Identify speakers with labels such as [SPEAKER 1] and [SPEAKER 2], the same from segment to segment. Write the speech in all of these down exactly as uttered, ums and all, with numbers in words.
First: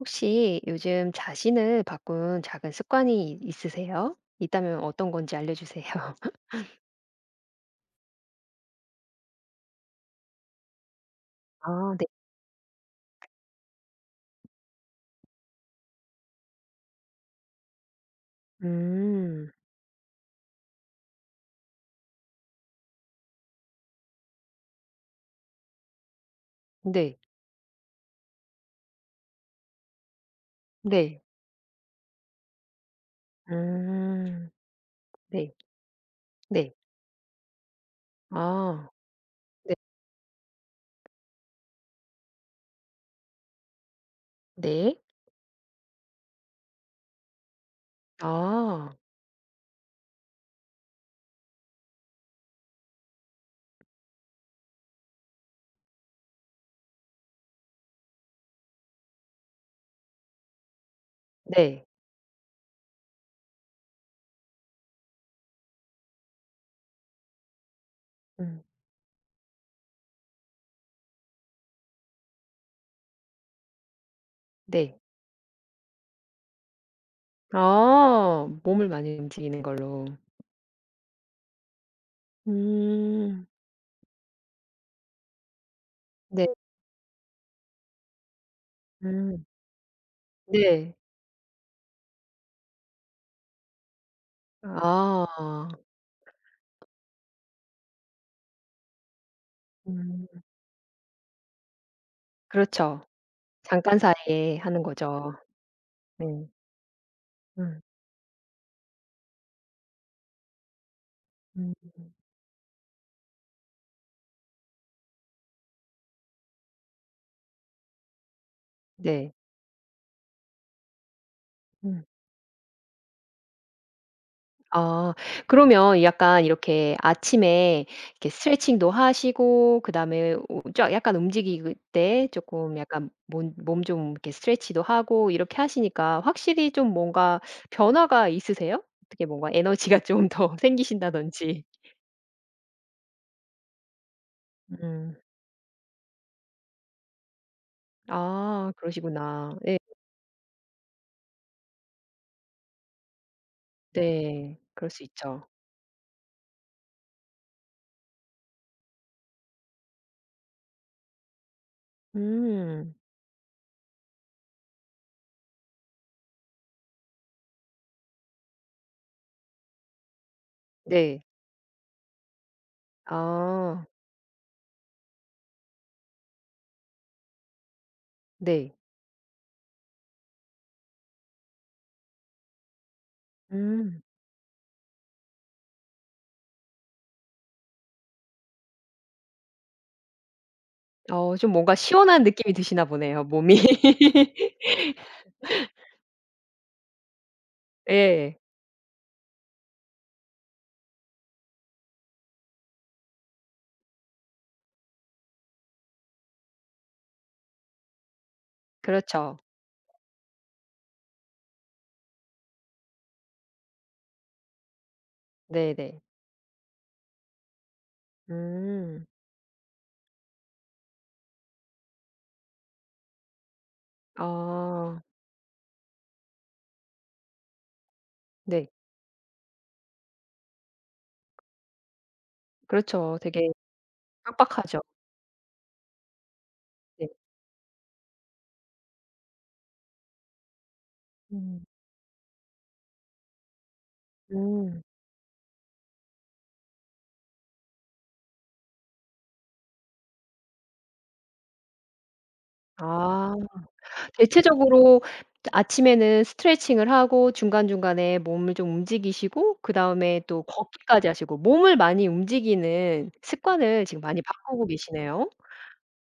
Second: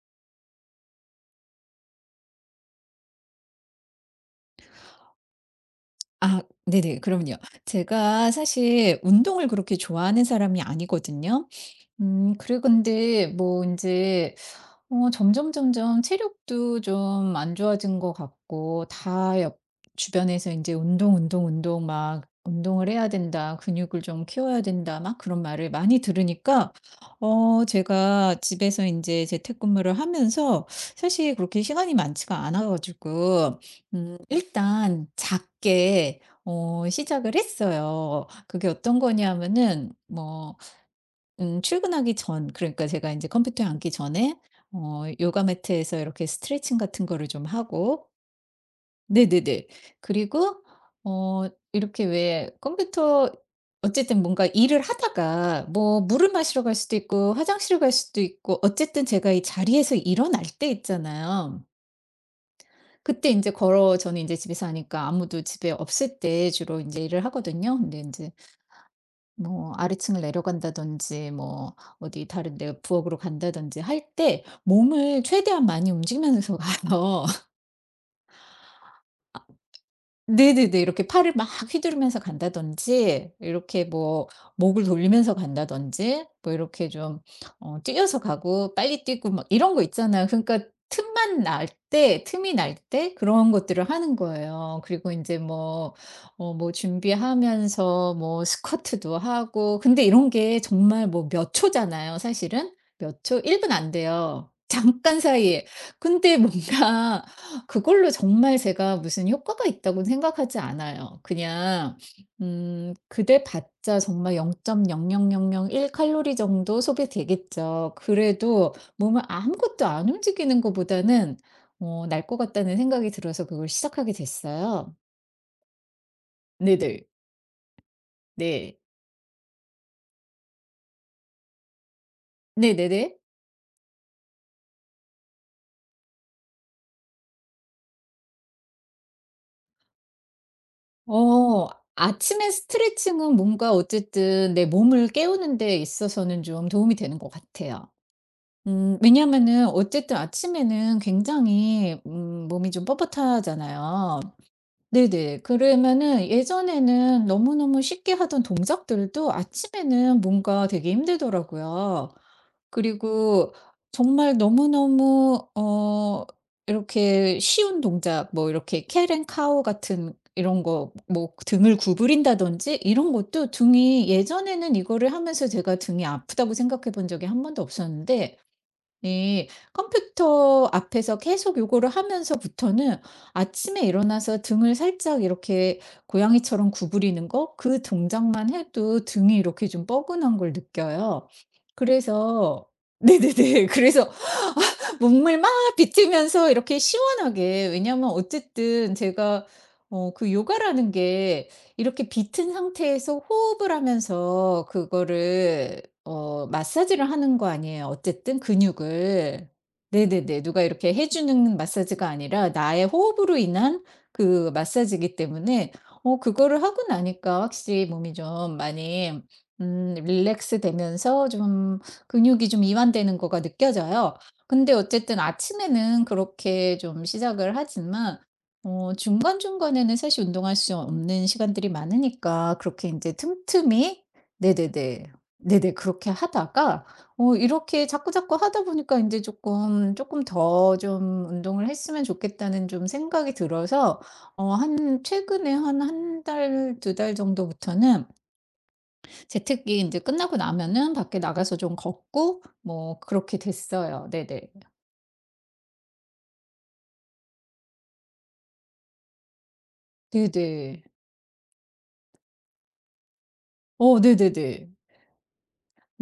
[SPEAKER 1] 혹시 요즘 자신을 바꾼 작은 습관이 있- 있으세요? 있다면 어떤 건지 알려주세요.
[SPEAKER 2] 아 네네. 그럼요. 제가 사실 운동을 그렇게 좋아하는 사람이 아니거든요.
[SPEAKER 1] 아, 네.
[SPEAKER 2] 음 그래, 근데 뭐 이제 어 점점 점점 체력도 좀 안 좋아진 것 같고, 다
[SPEAKER 1] 음,
[SPEAKER 2] 옆 주변에서 이제 "운동, 운동, 운동." 막 "운동을 해야 된다. 근육을 좀 키워야 된다." 막 그런 말을 많이 들으니까
[SPEAKER 1] 네,
[SPEAKER 2] 어 제가 집에서 이제 재택근무를 하면서
[SPEAKER 1] 네.
[SPEAKER 2] 사실 그렇게 시간이 많지가 않아 가지고 음
[SPEAKER 1] 음,
[SPEAKER 2] 일단
[SPEAKER 1] 네,
[SPEAKER 2] 작게
[SPEAKER 1] 네.
[SPEAKER 2] 어 시작을 했어요. 그게
[SPEAKER 1] 아,
[SPEAKER 2] 어떤
[SPEAKER 1] 네,
[SPEAKER 2] 거냐면은, 뭐 음 출근하기 전, 그러니까 제가 이제 컴퓨터에 앉기 전에
[SPEAKER 1] 네.
[SPEAKER 2] 어 요가 매트에서 이렇게 스트레칭 같은 거를 좀 하고.
[SPEAKER 1] 아,
[SPEAKER 2] 네네네. 그리고 어 이렇게 왜 컴퓨터, 어쨌든 뭔가 일을 하다가 뭐 물을 마시러 갈 수도 있고 화장실을 갈 수도 있고, 어쨌든 제가 이 자리에서 일어날 때 있잖아요.
[SPEAKER 1] 네.
[SPEAKER 2] 그때 인제 걸어, 저는 인제 집에 사니까 아무도 집에 없을 때 주로 인제 일을 하거든요. 근데 인제
[SPEAKER 1] 음,
[SPEAKER 2] 뭐 아래층을 내려간다든지 뭐 어디 다른 데 부엌으로 간다든지 할 때
[SPEAKER 1] 네.
[SPEAKER 2] 몸을 최대한 많이 움직이면서 가요.
[SPEAKER 1] 아, 몸을 많이 움직이는 걸로.
[SPEAKER 2] 네네네. 이렇게 팔을 막 휘두르면서 간다든지,
[SPEAKER 1] 음,
[SPEAKER 2] 이렇게 뭐 목을 돌리면서 간다든지,
[SPEAKER 1] 네.
[SPEAKER 2] 뭐 이렇게 좀 어 뛰어서 가고 빨리 뛰고
[SPEAKER 1] 음,
[SPEAKER 2] 막 이런 거 있잖아요. 그러니까
[SPEAKER 1] 네.
[SPEAKER 2] 틈만 날 때, 틈이 날 때 그런 것들을 하는 거예요. 그리고 이
[SPEAKER 1] 아,
[SPEAKER 2] 제 뭐 어 뭐 준비하면서 뭐 스쿼트도 하고. 근데
[SPEAKER 1] 음,
[SPEAKER 2] 이런 게 정말 뭐 몇 초잖아요, 사실은.
[SPEAKER 1] 그렇죠.
[SPEAKER 2] 몇 초, 일 분 안
[SPEAKER 1] 잠깐
[SPEAKER 2] 돼요.
[SPEAKER 1] 사이에 하는
[SPEAKER 2] 잠깐
[SPEAKER 1] 거죠.
[SPEAKER 2] 사이에. 근데
[SPEAKER 1] 네.
[SPEAKER 2] 뭔가
[SPEAKER 1] 음,
[SPEAKER 2] 그걸로 정말 제가 무슨 효과가 있다고는 생각하지 않아요.
[SPEAKER 1] 음,
[SPEAKER 2] 그냥 음 그대 봤자 정말 영 점 영영영영일 칼로리 정도 소비되겠죠. 그래도 몸을
[SPEAKER 1] 네.
[SPEAKER 2] 아무것도 안 움직이는 것보다는
[SPEAKER 1] 음.
[SPEAKER 2] 어 날 것 같다는 생각이 들어서 그걸 시작하게 됐어요.
[SPEAKER 1] 아. 그러면 약간 이렇게
[SPEAKER 2] 네네.
[SPEAKER 1] 아침에 이렇게
[SPEAKER 2] 네.
[SPEAKER 1] 스트레칭도 하시고 그다음에 쫙 약간 움직이때 조금 약간
[SPEAKER 2] 네네네.
[SPEAKER 1] 몸 몸 좀 이렇게 스트레치도 하고 이렇게 하시니까 확실히 좀 뭔가 변화가 있으세요? 어떻게 뭔가 에너지가 좀 더 생기신다든지.
[SPEAKER 2] 어 아침에 스트레칭은 뭔가 어쨌든 내 몸을
[SPEAKER 1] 음.
[SPEAKER 2] 깨우는 데 있어서는 좀 도움이 되는 것 같아요.
[SPEAKER 1] 아
[SPEAKER 2] 음
[SPEAKER 1] 그러시구나.
[SPEAKER 2] 왜냐면은
[SPEAKER 1] 네
[SPEAKER 2] 어쨌든 아침에는 굉장히, 음 몸이 좀 뻣뻣하잖아요.
[SPEAKER 1] 네. 그럴 수
[SPEAKER 2] 네네.
[SPEAKER 1] 있죠.
[SPEAKER 2] 그러면은 예전에는 너무너무 쉽게 하던 동작들도 아침에는 뭔가 되게 힘들더라고요.
[SPEAKER 1] 음.
[SPEAKER 2] 그리고 정말 너무너무 어 이렇게 쉬운 동작, 뭐 이렇게 캣앤 카우 같은 이런 거,
[SPEAKER 1] 네.
[SPEAKER 2] 뭐 등을 구부린다든지, 이런 것도
[SPEAKER 1] 아.
[SPEAKER 2] 등이, 예전에는 이거를 하면서 제가 등이 아프다고 생각해 본 적이 한 번도 없었는데,
[SPEAKER 1] 네.
[SPEAKER 2] 네. 컴퓨터 앞에서 계속 요거를 하면서부터는 아침에
[SPEAKER 1] 음.
[SPEAKER 2] 일어나서 등을 살짝 이렇게 고양이처럼 구부리는 거, 그 동작만 해도 등이 이렇게 좀 뻐근한 걸 느껴요.
[SPEAKER 1] 어 좀 뭔가 시원한 느낌이
[SPEAKER 2] 그래서
[SPEAKER 1] 드시나 보네요 몸이.
[SPEAKER 2] 네네네. 그래서 눈물 막 비치면서 이렇게 시원하게. 왜냐면
[SPEAKER 1] 예.
[SPEAKER 2] 어쨌든 제가 어 그 요가라는 게 이렇게 비튼 상태에서 호흡을 하면서 그거를 어 마사지를 하는 거 아니에요, 어쨌든
[SPEAKER 1] 그렇죠.
[SPEAKER 2] 근육을. 네네네. 누가 이렇게 해 주는 마사지가 아니라 나의 호흡으로 인한 그 마사지이기 때문에
[SPEAKER 1] 네네.
[SPEAKER 2] 어 그거를 하고 나니까 확실히 몸이 좀
[SPEAKER 1] 음.
[SPEAKER 2] 많이 음 릴렉스되면서 좀 근육이 좀 이완되는 거가 느껴져요. 근데
[SPEAKER 1] 아
[SPEAKER 2] 어쨌든 아침에는 그렇게 좀 시작을 하지만
[SPEAKER 1] 네.
[SPEAKER 2] 어 중간중간에는 사실 운동할 수 없는 시간들이 많으니까, 그렇게 인제
[SPEAKER 1] 그렇죠. 되게
[SPEAKER 2] 틈틈이.
[SPEAKER 1] 빡빡하죠.
[SPEAKER 2] 네네네. 네네. 그렇게 하다가
[SPEAKER 1] 네.
[SPEAKER 2] 어 이렇게 자꾸자꾸 하다 보니까 인제 쪼끔, 쪼끔 더 좀
[SPEAKER 1] 음.
[SPEAKER 2] '운동을 했으면 좋겠다.'는 좀 생각이 들어서 어
[SPEAKER 1] 음.
[SPEAKER 2] 한 최근에 한 한 달 두 달 정도부터는 재택이 인제 끝나고 나면은 밖에 나가서 좀 걷고, 뭐
[SPEAKER 1] 아
[SPEAKER 2] 그렇게 됐어요. 네네.
[SPEAKER 1] 대체적으로 아침에는 스트레칭을 하고 중간중간에 몸을 좀 움직이시고 그다음에 또
[SPEAKER 2] 네네.
[SPEAKER 1] 걷기까지 하시고 몸을 많이 움직이는 습관을
[SPEAKER 2] 어
[SPEAKER 1] 지금 많이 바꾸고
[SPEAKER 2] 네네네.
[SPEAKER 1] 계시네요.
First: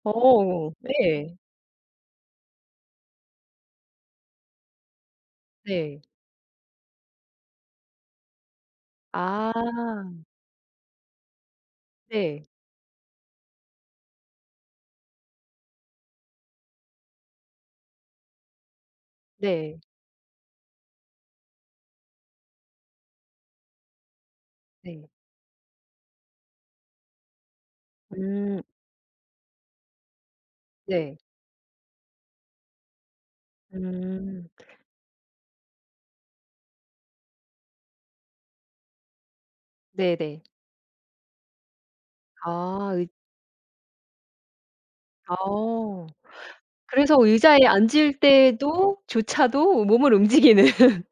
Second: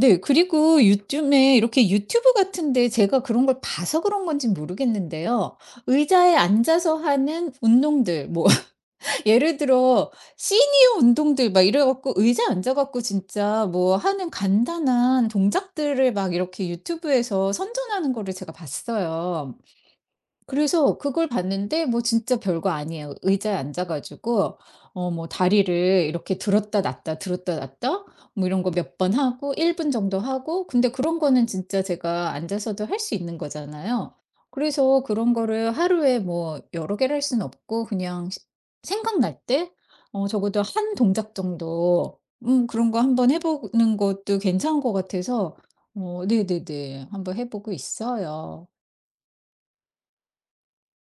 [SPEAKER 2] 네.
[SPEAKER 1] 어
[SPEAKER 2] 그리고
[SPEAKER 1] 네.
[SPEAKER 2] 요즘에 이렇게 유튜브 같은 데 제가 그런 걸 봐서 그런 건진 모르겠는데요.
[SPEAKER 1] 네.
[SPEAKER 2] 의자에 앉아서 하는 운동들, 뭐 예를 들어
[SPEAKER 1] 아
[SPEAKER 2] 시니어 운동들 막 이래 갖고
[SPEAKER 1] 네.
[SPEAKER 2] 의자에 앉아 갖고 진짜 뭐 하는 간단한 동작들을 막 이렇게 유튜브에서 선전하는 거를 제가 봤어요.
[SPEAKER 1] 네.
[SPEAKER 2] 그래서 그걸 봤는데 뭐 진짜 별거 아니에요. 의자에 앉아 가지고
[SPEAKER 1] 네.
[SPEAKER 2] 어 뭐 다리를 이렇게 들었다 놨다, 들었다 놨다, 뭐
[SPEAKER 1] 음
[SPEAKER 2] 이런 거 몇 번 하고 일 분 정도 하고. 근데
[SPEAKER 1] 네.
[SPEAKER 2] 그런 거는 진짜 제가 앉아서도 할 수 있는 거잖아요.
[SPEAKER 1] 음
[SPEAKER 2] 그래서 그런 거를 하루에 뭐 여러 개를 할 수는 없고, 그냥 시 생각날 때 어
[SPEAKER 1] 네네.
[SPEAKER 2] 적어도 한 동작 정도 음 그런
[SPEAKER 1] 아
[SPEAKER 2] 거 한번 해 보는 것도 괜찮은 것 같아서
[SPEAKER 1] 어.
[SPEAKER 2] 어 네네네.
[SPEAKER 1] 그래서
[SPEAKER 2] 한번 해
[SPEAKER 1] 의자에
[SPEAKER 2] 보고
[SPEAKER 1] 앉을
[SPEAKER 2] 있어요.
[SPEAKER 1] 때도 조차도 몸을 움직이는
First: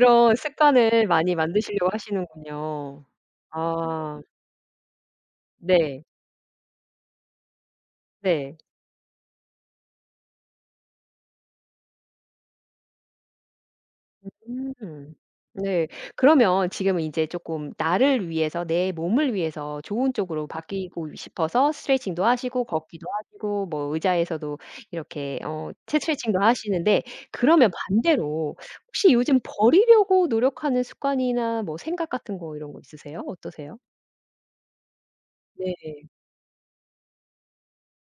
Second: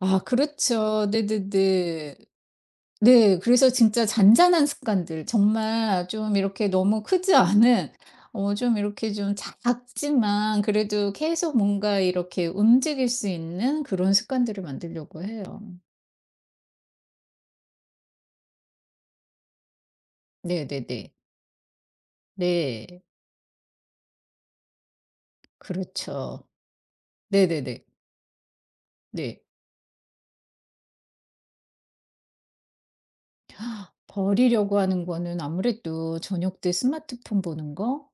[SPEAKER 2] 아
[SPEAKER 1] 습관을
[SPEAKER 2] 그렇죠.
[SPEAKER 1] 많이 만드시려고
[SPEAKER 2] 네네네.
[SPEAKER 1] 하시는군요.
[SPEAKER 2] 네. 그래서 진짜
[SPEAKER 1] 아.
[SPEAKER 2] 잔잔한 습관들,
[SPEAKER 1] 네.
[SPEAKER 2] 정말 좀 이렇게 너무 크지 않은 어
[SPEAKER 1] 네.
[SPEAKER 2] 좀 이렇게 좀 작지만 그래도 계속 뭔가 이렇게 움직일 수 있는 그런 습관들을
[SPEAKER 1] 음.
[SPEAKER 2] 만들려고 해요.
[SPEAKER 1] 네. 그러면 지금은 이제 쪼끔 나를 위해서 내 몸을 위해서 좋은 쪽으로
[SPEAKER 2] 네네네.
[SPEAKER 1] 바뀌고 싶어서 스트레칭도 하시고
[SPEAKER 2] 네.
[SPEAKER 1] 걷기도 하시고 뭐 의자에서도 이렇게 어 스트레칭도
[SPEAKER 2] 그렇죠.
[SPEAKER 1] 하시는데 그러면
[SPEAKER 2] 네네네.
[SPEAKER 1] 반대로 혹시 요즘
[SPEAKER 2] 네.
[SPEAKER 1] 버리려고 노력하는 습관이나 뭐 생각 같은 거 이런 거 있으세요? 어떠세요?
[SPEAKER 2] 버리려고 하는 거는
[SPEAKER 1] 네.
[SPEAKER 2] 아무래도 저녁 때 스마트폰 보는 거,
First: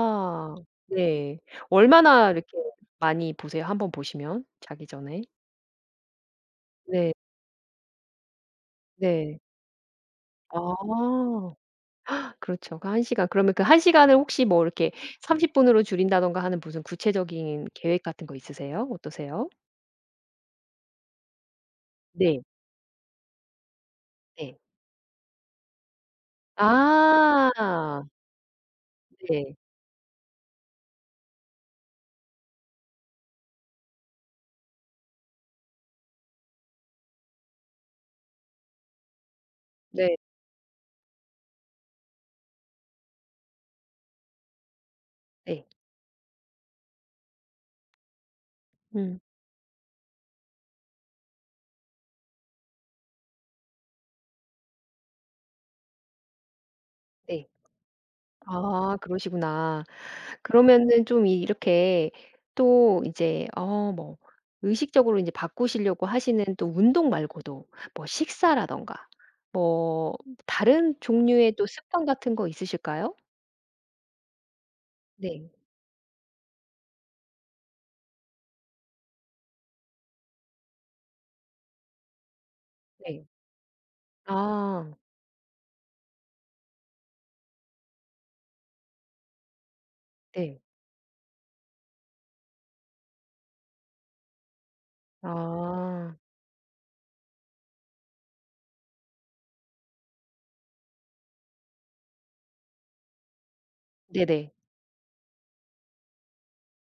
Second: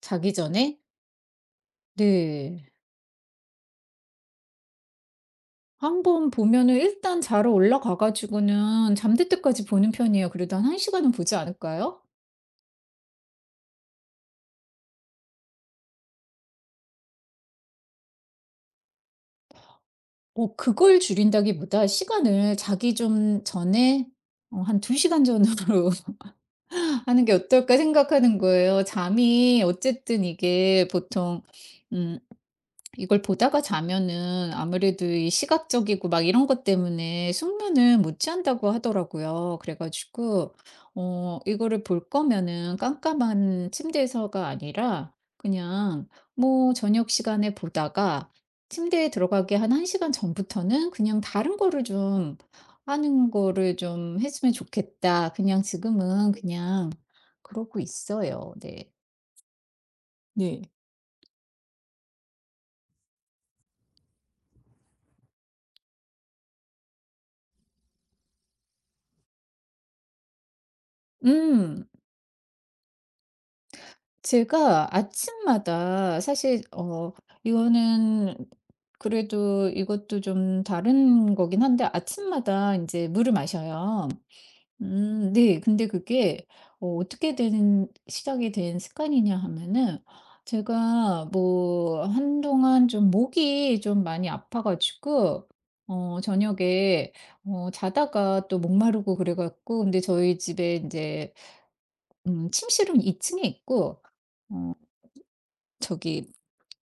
[SPEAKER 2] 자기 전에.
[SPEAKER 1] 네. 얼마나 이렇게
[SPEAKER 2] 네.
[SPEAKER 1] 많이 보세요? 한번 보시면 자기 전에?
[SPEAKER 2] 한번 보면은
[SPEAKER 1] 네.
[SPEAKER 2] 일단 자러 올라가 가지고는 잠들
[SPEAKER 1] 네.
[SPEAKER 2] 때까지 보는 편이에요. 그래도 한 1 시간은 보지
[SPEAKER 1] 아.
[SPEAKER 2] 않을까요?
[SPEAKER 1] 그렇죠. 그 한 시간 그러면 그 한 시간을 혹시 뭐 이렇게 삼십 분으로 줄인다든가 하는 무슨 구체적인 계획 같은 거 있으세요? 어떠세요?
[SPEAKER 2] 어 그걸 줄인다기보다
[SPEAKER 1] 네.
[SPEAKER 2] 시간을 자기 좀 전에
[SPEAKER 1] 네.
[SPEAKER 2] 어 한 두 시간 전으로 하는 게 어떨까
[SPEAKER 1] 아.
[SPEAKER 2] 생각하는 거예요.
[SPEAKER 1] 네.
[SPEAKER 2] 잠이 어쨌든 이게 보통, 음 이걸 보다가 자면은 아무래도 이 시각적이고 막 이런 것 때문에 숙면을 못 취한다고 하더라고요. 그래
[SPEAKER 1] 네.
[SPEAKER 2] 가지고 어 이거를 볼 거면은 깜깜한 침대에서가 아니라
[SPEAKER 1] 네.
[SPEAKER 2] 그냥 뭐 저녁 시간에 보다가 침대에
[SPEAKER 1] 음.
[SPEAKER 2] 들어가기 한 1 시간 전부터는 그냥 다른 거를 좀 하는 거를 좀 했으면 좋겠다. 그냥 지금은 그냥
[SPEAKER 1] 네.
[SPEAKER 2] 그러고 있어요. 네.
[SPEAKER 1] 아 그러시구나.
[SPEAKER 2] 네.
[SPEAKER 1] 그러면은 좀 이렇게 또 이제 어 뭐 의식적으로 인제 바꾸시려고 하시는 또 운동 말고도 뭐 식사라든가 뭐 다른 종류의 또
[SPEAKER 2] 음.
[SPEAKER 1] 습관 같은 거 있으실까요?
[SPEAKER 2] 제가
[SPEAKER 1] 네.
[SPEAKER 2] 아침마다 사실 어 이거는, 그래도 이것도 좀 다른 거긴 한데, 아침마다 이제
[SPEAKER 1] 네.
[SPEAKER 2] 물을 마셔요.
[SPEAKER 1] 아.
[SPEAKER 2] 음, 네. 근데 그게 어 어떻게 된 시작이 된 습관이냐 하면은,
[SPEAKER 1] 네.
[SPEAKER 2] 제가 뭐 한동안 좀 목이 좀 많이 아파 가지고
[SPEAKER 1] 아.
[SPEAKER 2] 어 저녁에 어 자다가 또 목 마르고 그래 갖고. 근데 저희 집에 이제 음 침실은 2 층에 있고
[SPEAKER 1] 네네.
[SPEAKER 2] 어 저기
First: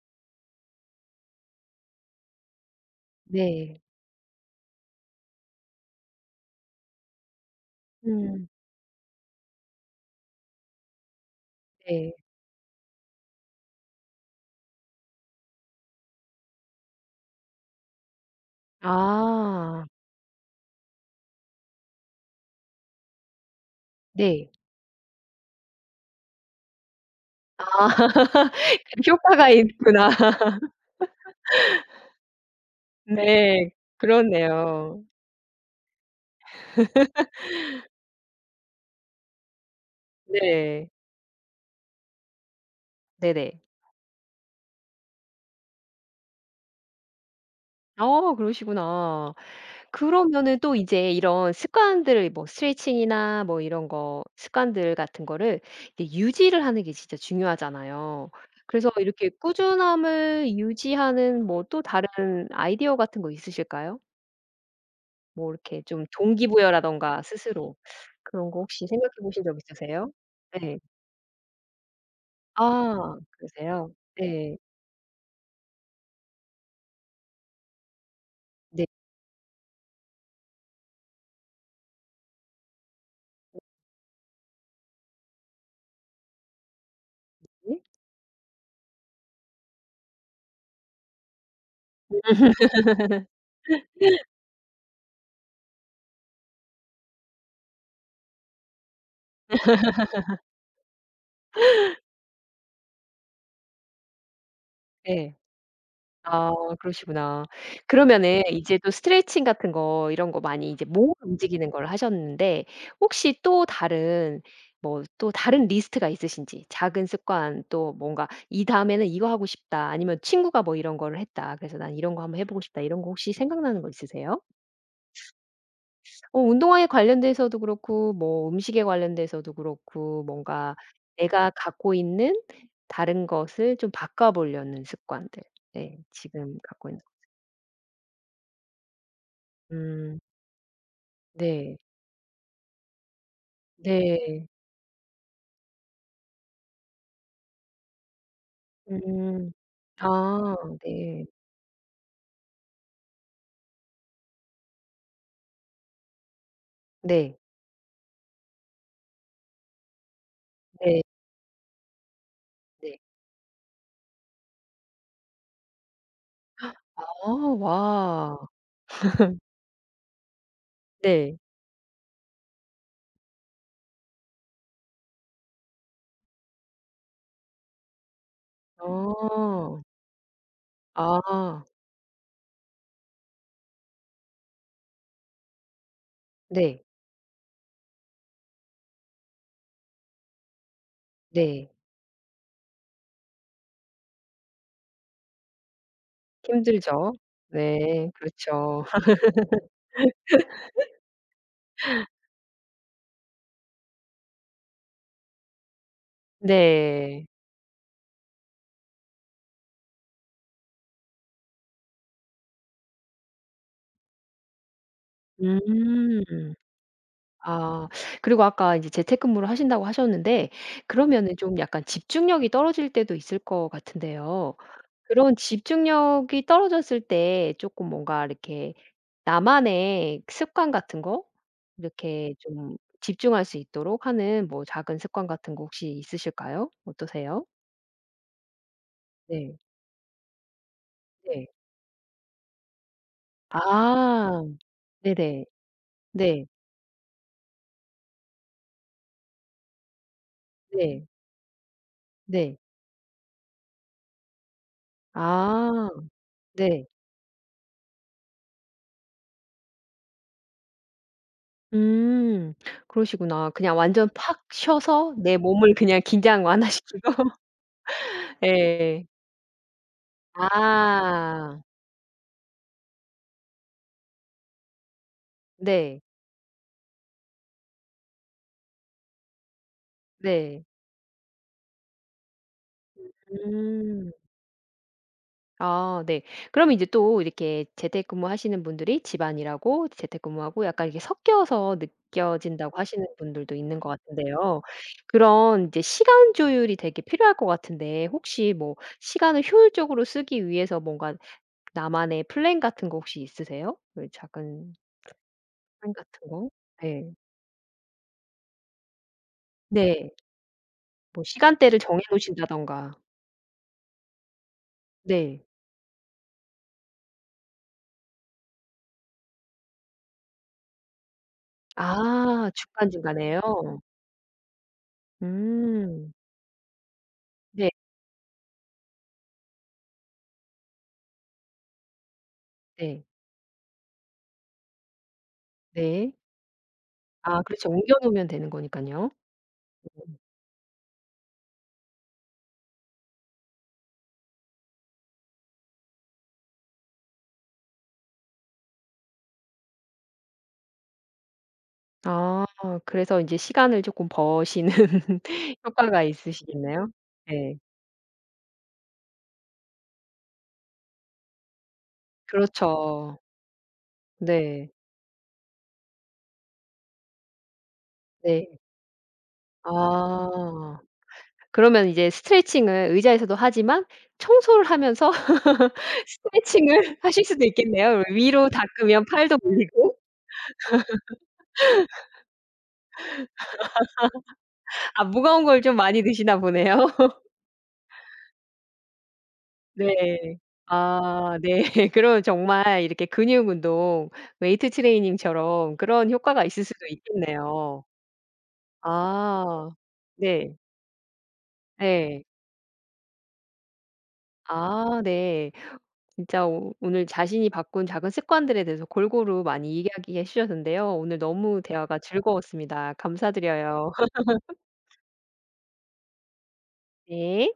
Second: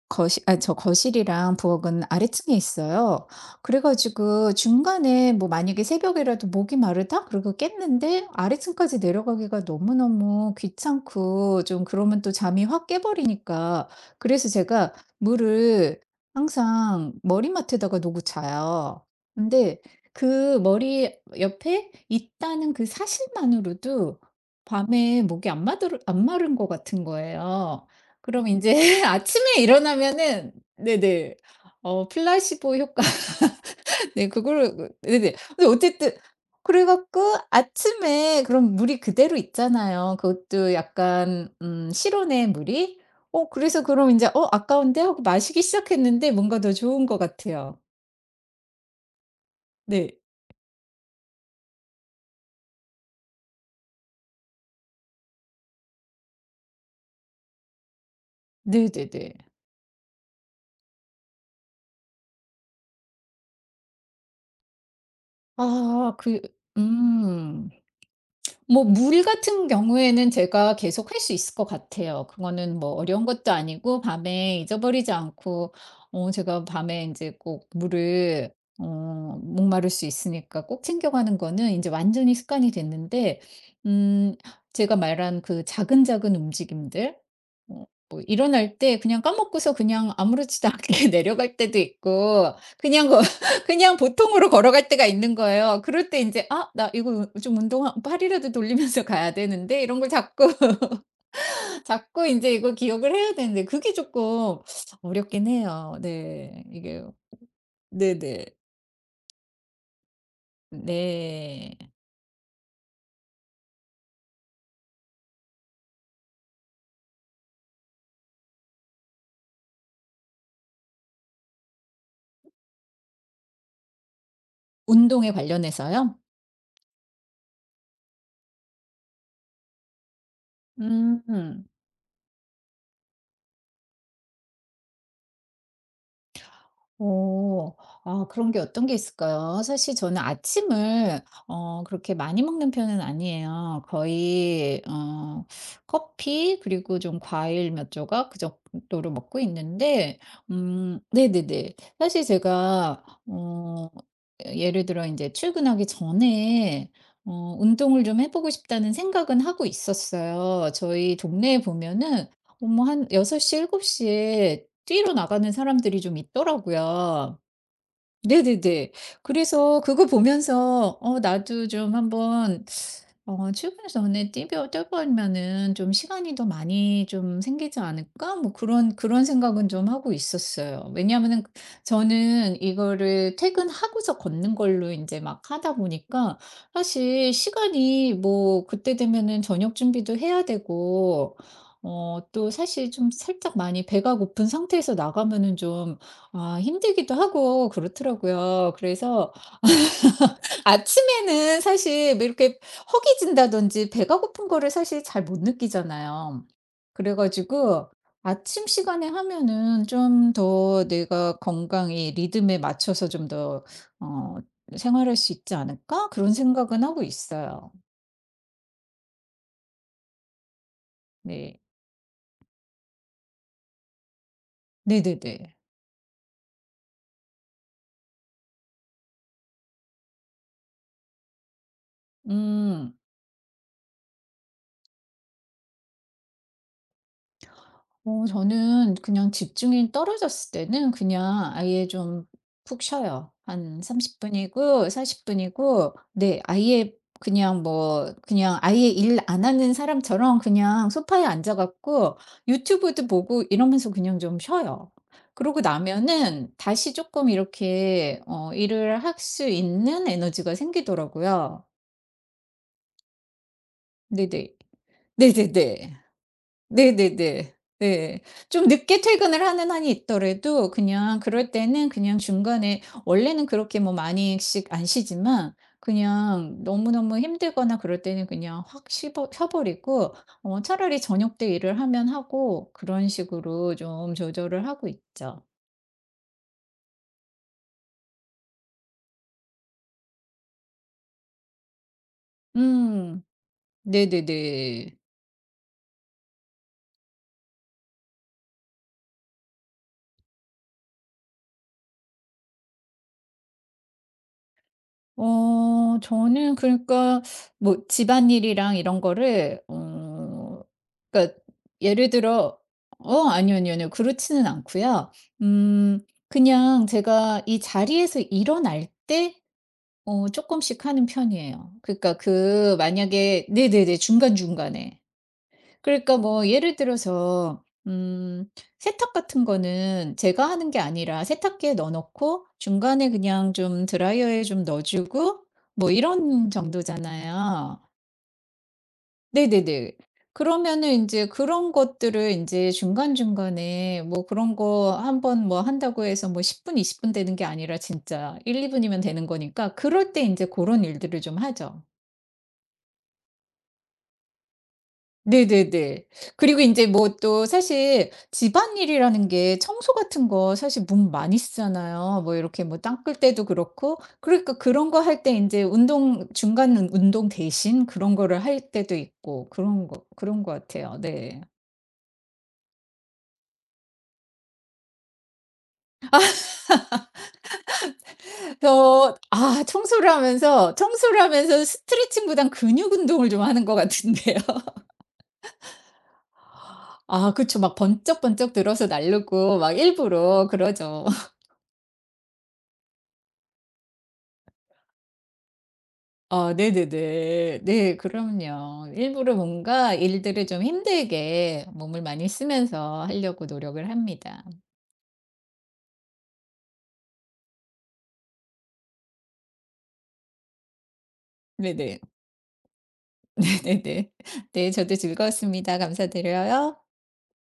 [SPEAKER 2] 거실, 아 저 거실이랑 부엌은 아래층에 있어요.
[SPEAKER 1] 네.
[SPEAKER 2] 그래 가지고 중간에 뭐 만약에 새벽에라도 목이 마르다 그러고 깼는데,
[SPEAKER 1] 음.
[SPEAKER 2] 아래층까지 내려가기가 너무너무 귀찮고 좀
[SPEAKER 1] 네.
[SPEAKER 2] 그러면 또 잠이 확 깨 버리니까, 그래서 제가 물을 항상 머리맡에다가 놓고 자요. 근데
[SPEAKER 1] 아.
[SPEAKER 2] 그 머리 옆에 있다는 그 사실만으로도
[SPEAKER 1] 네.
[SPEAKER 2] 밤에 목이 안 마르 안 마른 것 같은 거예요.
[SPEAKER 1] 아.
[SPEAKER 2] 그럼 인제
[SPEAKER 1] 효과가
[SPEAKER 2] 아침에
[SPEAKER 1] 있구나.
[SPEAKER 2] 일어나면은, 네네. 어 플라시보 효과.
[SPEAKER 1] 네.
[SPEAKER 2] 네. 그거를 그,
[SPEAKER 1] 그렇네요.
[SPEAKER 2] 네네. 근데 어쨌든 그래 갖고 아침에 그럼 물이 그대로 있잖아요. 그것도
[SPEAKER 1] 네.
[SPEAKER 2] 약간, 음 실온의 물이. 어
[SPEAKER 1] 네네.
[SPEAKER 2] 그래서 그럼 인제 '어 아까운데?' 하고 마시기 시작했는데 뭔가 더 좋은 것 같아요.
[SPEAKER 1] 어 그러시구나.
[SPEAKER 2] 네.
[SPEAKER 1] 그러면은 또 이제 이런 습관들을 뭐 스트레칭이나 뭐 이런 거 습관들 같은 거를 이제 유지를 하는 게 진짜 중요하잖아요. 그래서 이렇게
[SPEAKER 2] 네네네.
[SPEAKER 1] 꾸준함을 유지하는 뭐 또 다른 아이디어 같은 거 있으실까요? 뭐 이렇게 좀
[SPEAKER 2] 아. 그
[SPEAKER 1] 동기부여라든가
[SPEAKER 2] 음.
[SPEAKER 1] 스스로 그런 거
[SPEAKER 2] 뭐
[SPEAKER 1] 혹시 생각해
[SPEAKER 2] 물
[SPEAKER 1] 보신 적
[SPEAKER 2] 같은
[SPEAKER 1] 있으세요?
[SPEAKER 2] 경우에는 제가
[SPEAKER 1] 네.
[SPEAKER 2] 계속 할 수 있을 것 같아요. 그거는 뭐
[SPEAKER 1] 아
[SPEAKER 2] 어려운 것도
[SPEAKER 1] 그러세요?
[SPEAKER 2] 아니고,
[SPEAKER 1] 네.
[SPEAKER 2] 밤에 잊어버리지 않고 어 제가 밤에 인제 꼭 물을 어
[SPEAKER 1] 네.
[SPEAKER 2] 목마를 수 있으니까 꼭 챙겨가는 거는 인제 완전히 습관이 됐는데, 음 제가 말한 그 작은작은 움직임들, 어 뭐 일어날 때 그냥 까먹고서 그냥 아무렇지도 않게 내려갈 때도 있고, 그냥 그냥 보통으로 걸어갈 때가 있는 거예요. 그럴 때 인제 '아 나 이거 좀 운동, 한 팔이라도 돌리면서 가야 되는데.' 이런 걸 자꾸, 자꾸 인제 이걸 기억을 해야 되는데 그게 쪼끔
[SPEAKER 1] 네.
[SPEAKER 2] 어렵긴 해요.
[SPEAKER 1] 아
[SPEAKER 2] 네. 이게,
[SPEAKER 1] 그러시구나.
[SPEAKER 2] 네
[SPEAKER 1] 그러면은
[SPEAKER 2] 네.
[SPEAKER 1] 이제 또 스트레칭 같은 거 이런 거 많이 이제 몸을 움직이는
[SPEAKER 2] 네.
[SPEAKER 1] 걸 하셨는데 혹시 또 다른 뭐 또 다른 리스트가 있으신지 작은 습관 또 뭔가 '이 다음에는 이거 하고 싶다.' 아니면 '친구가 뭐 이런 거를 했다. 그래서 난 이런 거 한번 해 보고 싶다.' 이런 거 혹시 생각나는 거 있으세요?
[SPEAKER 2] 운동에 관련해서요?
[SPEAKER 1] 어 운동화에 관련돼서도 그렇고 뭐 음식에 관련돼서도 그렇고 뭔가 내가
[SPEAKER 2] 음.
[SPEAKER 1] 갖고 있는 다른 것을 좀 바꿔 보려는 습관들. 네. 지금 갖고 있는
[SPEAKER 2] 오, 아 그런 게 어떤 게 있을까요? 사실
[SPEAKER 1] 음
[SPEAKER 2] 저는 아침을
[SPEAKER 1] 네.
[SPEAKER 2] 어 그렇게 많이 먹는 편은 아니에요.
[SPEAKER 1] 네.
[SPEAKER 2] 거의 어 커피 그리고 좀 과일 몇 조각 그 정도로 먹고
[SPEAKER 1] 음.
[SPEAKER 2] 있는데,
[SPEAKER 1] 아
[SPEAKER 2] 음
[SPEAKER 1] 네.
[SPEAKER 2] 네네네. 사실 제가 어 예를 들어 이제 출근하기 전에
[SPEAKER 1] 네.
[SPEAKER 2] 어 운동을 좀 해 보고 싶다는 생각은 하고 있었어요.
[SPEAKER 1] 네.
[SPEAKER 2] 저희 동네에 보면은 어머,
[SPEAKER 1] 네.
[SPEAKER 2] 한여섯 시일곱 시에 뛰러 나가는 사람들이 좀
[SPEAKER 1] 아
[SPEAKER 2] 있더라고요.
[SPEAKER 1] 와.
[SPEAKER 2] 네네네. 그래서 그거 보면서 '어
[SPEAKER 1] 네.
[SPEAKER 2] 나도 좀 한번 어 출근 전에 뛰벼 뛰어버리면은 좀 시간이 더 많이 좀 생기지 않을까?' 뭐 그런 그런 생각은
[SPEAKER 1] 어.
[SPEAKER 2] 좀 하고 있었어요. 왜냐하면은
[SPEAKER 1] 아.
[SPEAKER 2] 저는 이거를 퇴근하고서 걷는 걸로 이제 막 하다 보니까
[SPEAKER 1] 네.
[SPEAKER 2] 사실 시간이 뭐 그때 되면은 저녁 준비도 해야 되고
[SPEAKER 1] 네.
[SPEAKER 2] 어 또 사실 좀 살짝 많이 배가 고픈 상태에서 나가면은 좀, 아
[SPEAKER 1] 힘들죠.
[SPEAKER 2] 힘들기도 하고
[SPEAKER 1] 네.
[SPEAKER 2] 그렇더라고요.
[SPEAKER 1] 그렇죠.
[SPEAKER 2] 그래서 아침에는 사실 뭐 이렇게 허기진다든지 배가 고픈 거를 사실 잘 못 느끼잖아요. 그래
[SPEAKER 1] 네.
[SPEAKER 2] 가지고 아침 시간에 하면은 좀 더 내가 건강이 리듬에 맞춰서 좀 더 어 생활할 수 있지 않을까, 그런
[SPEAKER 1] 음.
[SPEAKER 2] 생각은 하고 있어요.
[SPEAKER 1] 아. 그리고 아까 이제 재택근무를 하신다고 하셨는데 그러면은 좀
[SPEAKER 2] 네.
[SPEAKER 1] 약간 집중력이 떨어질 때도 있을 것 같은데요. 그런
[SPEAKER 2] 네네네.
[SPEAKER 1] 집중력이 떨어졌을 때 조금 뭔가 이렇게 나만의 습관 같은 거 이렇게 좀
[SPEAKER 2] 음.
[SPEAKER 1] 집중할 수 있도록 하는 뭐 작은 습관 같은 거 혹시 있으실까요? 어떠세요?
[SPEAKER 2] 어 저는 그냥
[SPEAKER 1] 네.
[SPEAKER 2] 집중이 떨어졌을 때는
[SPEAKER 1] 네.
[SPEAKER 2] 그냥 아예 좀 푹 쉬어요. 한 30
[SPEAKER 1] 아.
[SPEAKER 2] 분이고 40
[SPEAKER 1] 네네.
[SPEAKER 2] 분이고, 네
[SPEAKER 1] 네.
[SPEAKER 2] 아예 그냥 뭐 그냥 아예 일 안 하는 사람처럼 그냥
[SPEAKER 1] 네.
[SPEAKER 2] 소파에 앉아 갖고
[SPEAKER 1] 네.
[SPEAKER 2] 유튜브도 보고 이러면서 그냥 좀 쉬어요. 그러고
[SPEAKER 1] 아.
[SPEAKER 2] 나면은
[SPEAKER 1] 네.
[SPEAKER 2] 다시 조금 이렇게 어 일을 할 수 있는 에너지가 생기더라고요.
[SPEAKER 1] 음. 그러시구나. 그냥 완전 팍
[SPEAKER 2] 네네.
[SPEAKER 1] 쉬어서 내 몸을
[SPEAKER 2] 네네네.
[SPEAKER 1] 그냥 긴장 완화시키고
[SPEAKER 2] 네네네. 네. 좀 늦게
[SPEAKER 1] 예.
[SPEAKER 2] 퇴근을 하는 한이 있더라도 그냥 그럴
[SPEAKER 1] 아.
[SPEAKER 2] 때는 그냥 중간에 원래는 그렇게 뭐 많이씩 안 쉬지만,
[SPEAKER 1] 네.
[SPEAKER 2] 그냥 너무너무 힘들거나 그럴 때는 그냥 확 쉬버 쉬어 버리고 어
[SPEAKER 1] 네.
[SPEAKER 2] 차라리 저녁 때 일을 하면 하고, 그런 식으로
[SPEAKER 1] 음.
[SPEAKER 2] 좀 조절을 하고 있죠.
[SPEAKER 1] 아 네. 그러면 이제 또 이렇게 재택근무하시는 분들이 집안일하고 재택근무하고 약간 이렇게 섞여서 느껴진다고 하시는
[SPEAKER 2] 음.
[SPEAKER 1] 분들도 있는 것 같은데요.
[SPEAKER 2] 네네네.
[SPEAKER 1] 그런 이제 시간 조율이 되게 필요할 것 같은데 혹시 뭐 시간을 효율적으로 쓰기 위해서 뭔가 나만의 플랜 같은 거 혹시 있으세요? 그 작은 빵
[SPEAKER 2] 어
[SPEAKER 1] 같은 거?
[SPEAKER 2] 저는
[SPEAKER 1] 네.
[SPEAKER 2] 그러니까 뭐 집안일이랑 이런 거를
[SPEAKER 1] 네.
[SPEAKER 2] 어
[SPEAKER 1] 뭐
[SPEAKER 2] 그러니까
[SPEAKER 1] 시간대를 정해
[SPEAKER 2] 예를 들어
[SPEAKER 1] 놓으신다든가.
[SPEAKER 2] 어 아니요, 아니요, 아니요. 그렇지는 않고요.
[SPEAKER 1] 네.
[SPEAKER 2] 음 그냥 제가 이 자리에서 일어날 때 어 조금씩 하는 편이에요. 그러니까
[SPEAKER 1] 아
[SPEAKER 2] 그,
[SPEAKER 1] 중간중간에요?
[SPEAKER 2] 만약에, 네네네. 중간중간에.
[SPEAKER 1] 음.
[SPEAKER 2] 그러니까 뭐 예를 들어서
[SPEAKER 1] 네
[SPEAKER 2] 음 세탁 같은 거는 제가 하는 게 아니라 세탁기에 넣어 놓고
[SPEAKER 1] 네.
[SPEAKER 2] 중간에 그냥 좀 드라이어에 좀 넣어 주고 뭐
[SPEAKER 1] 네.
[SPEAKER 2] 이런
[SPEAKER 1] 아 그렇죠.
[SPEAKER 2] 정도잖아요.
[SPEAKER 1] 옮겨 놓으면 되는 거니깐요.
[SPEAKER 2] 네네네.
[SPEAKER 1] 음.
[SPEAKER 2] 그러면은 이제 그런 것들을 이제 중간중간에 뭐 그런 거 한번 뭐 한다고 해서 뭐 십 분, 이십 분 되는 게 아니라 진짜 일이 분이면 되는 거니까, 그럴 때 이제 그런 일들을 좀 하죠.
[SPEAKER 1] 아 그래서 인제 시간을 쪼끔 버시는 효과가
[SPEAKER 2] 네네네. 그리고 인제
[SPEAKER 1] 있으시겠네요.
[SPEAKER 2] 뭐 또
[SPEAKER 1] 네.
[SPEAKER 2] 사실 집안일이라는 게 청소 같은 거 사실 몸 많이 쓰잖아요. 뭐 이렇게 뭐 땅 끌
[SPEAKER 1] 그렇죠.
[SPEAKER 2] 때도 그렇고. 그러니까
[SPEAKER 1] 네.
[SPEAKER 2] 그런 거 할 때 인제 운동 중간, 운 운동 대신 그런 거를
[SPEAKER 1] 네.
[SPEAKER 2] 할 때도 있고, 그런 거 그런 것
[SPEAKER 1] 아.
[SPEAKER 2] 같아요. 네.
[SPEAKER 1] 그러면 이제 스트레칭을 의자에서도 하지만 청소를 하면서 스트레칭을 하실 수도 있겠네요. 위로 닦으면
[SPEAKER 2] 그래서
[SPEAKER 1] 팔도
[SPEAKER 2] 아,
[SPEAKER 1] 물리고.
[SPEAKER 2] 청소를 하면서 청소를 하면서 스트레칭보단 근육 운동을 좀 하는 것 같은데요.
[SPEAKER 1] 아 무거운 걸 좀 많이 드시나 보네요.
[SPEAKER 2] 아 그쵸. 막 번쩍번쩍 들어서 날르고 막
[SPEAKER 1] 네.
[SPEAKER 2] 일부러 그러죠.
[SPEAKER 1] 아 네. 그럼 정말 이렇게 근육 운동, 웨이트 트레이닝처럼 그런 효과가
[SPEAKER 2] 아
[SPEAKER 1] 있을 수도
[SPEAKER 2] 네네네.
[SPEAKER 1] 있겠네요.
[SPEAKER 2] 네 그럼요. 일부러
[SPEAKER 1] 아.
[SPEAKER 2] 뭔가 일들을
[SPEAKER 1] 네.
[SPEAKER 2] 좀 힘들게 몸을
[SPEAKER 1] 네
[SPEAKER 2] 많이 쓰면서 하려고 노력을 합니다.
[SPEAKER 1] 아 네. 진짜 오 오늘 자신이 바꾼 작은 습관들에 대해서 골고루 많이 이야기해 주셨는데요. 오늘 너무 대화가
[SPEAKER 2] 네네.
[SPEAKER 1] 즐거웠습니다. 감사드려요.
[SPEAKER 2] 네네. 네 저도 즐거웠습니다. 감사드려요.
[SPEAKER 1] 네.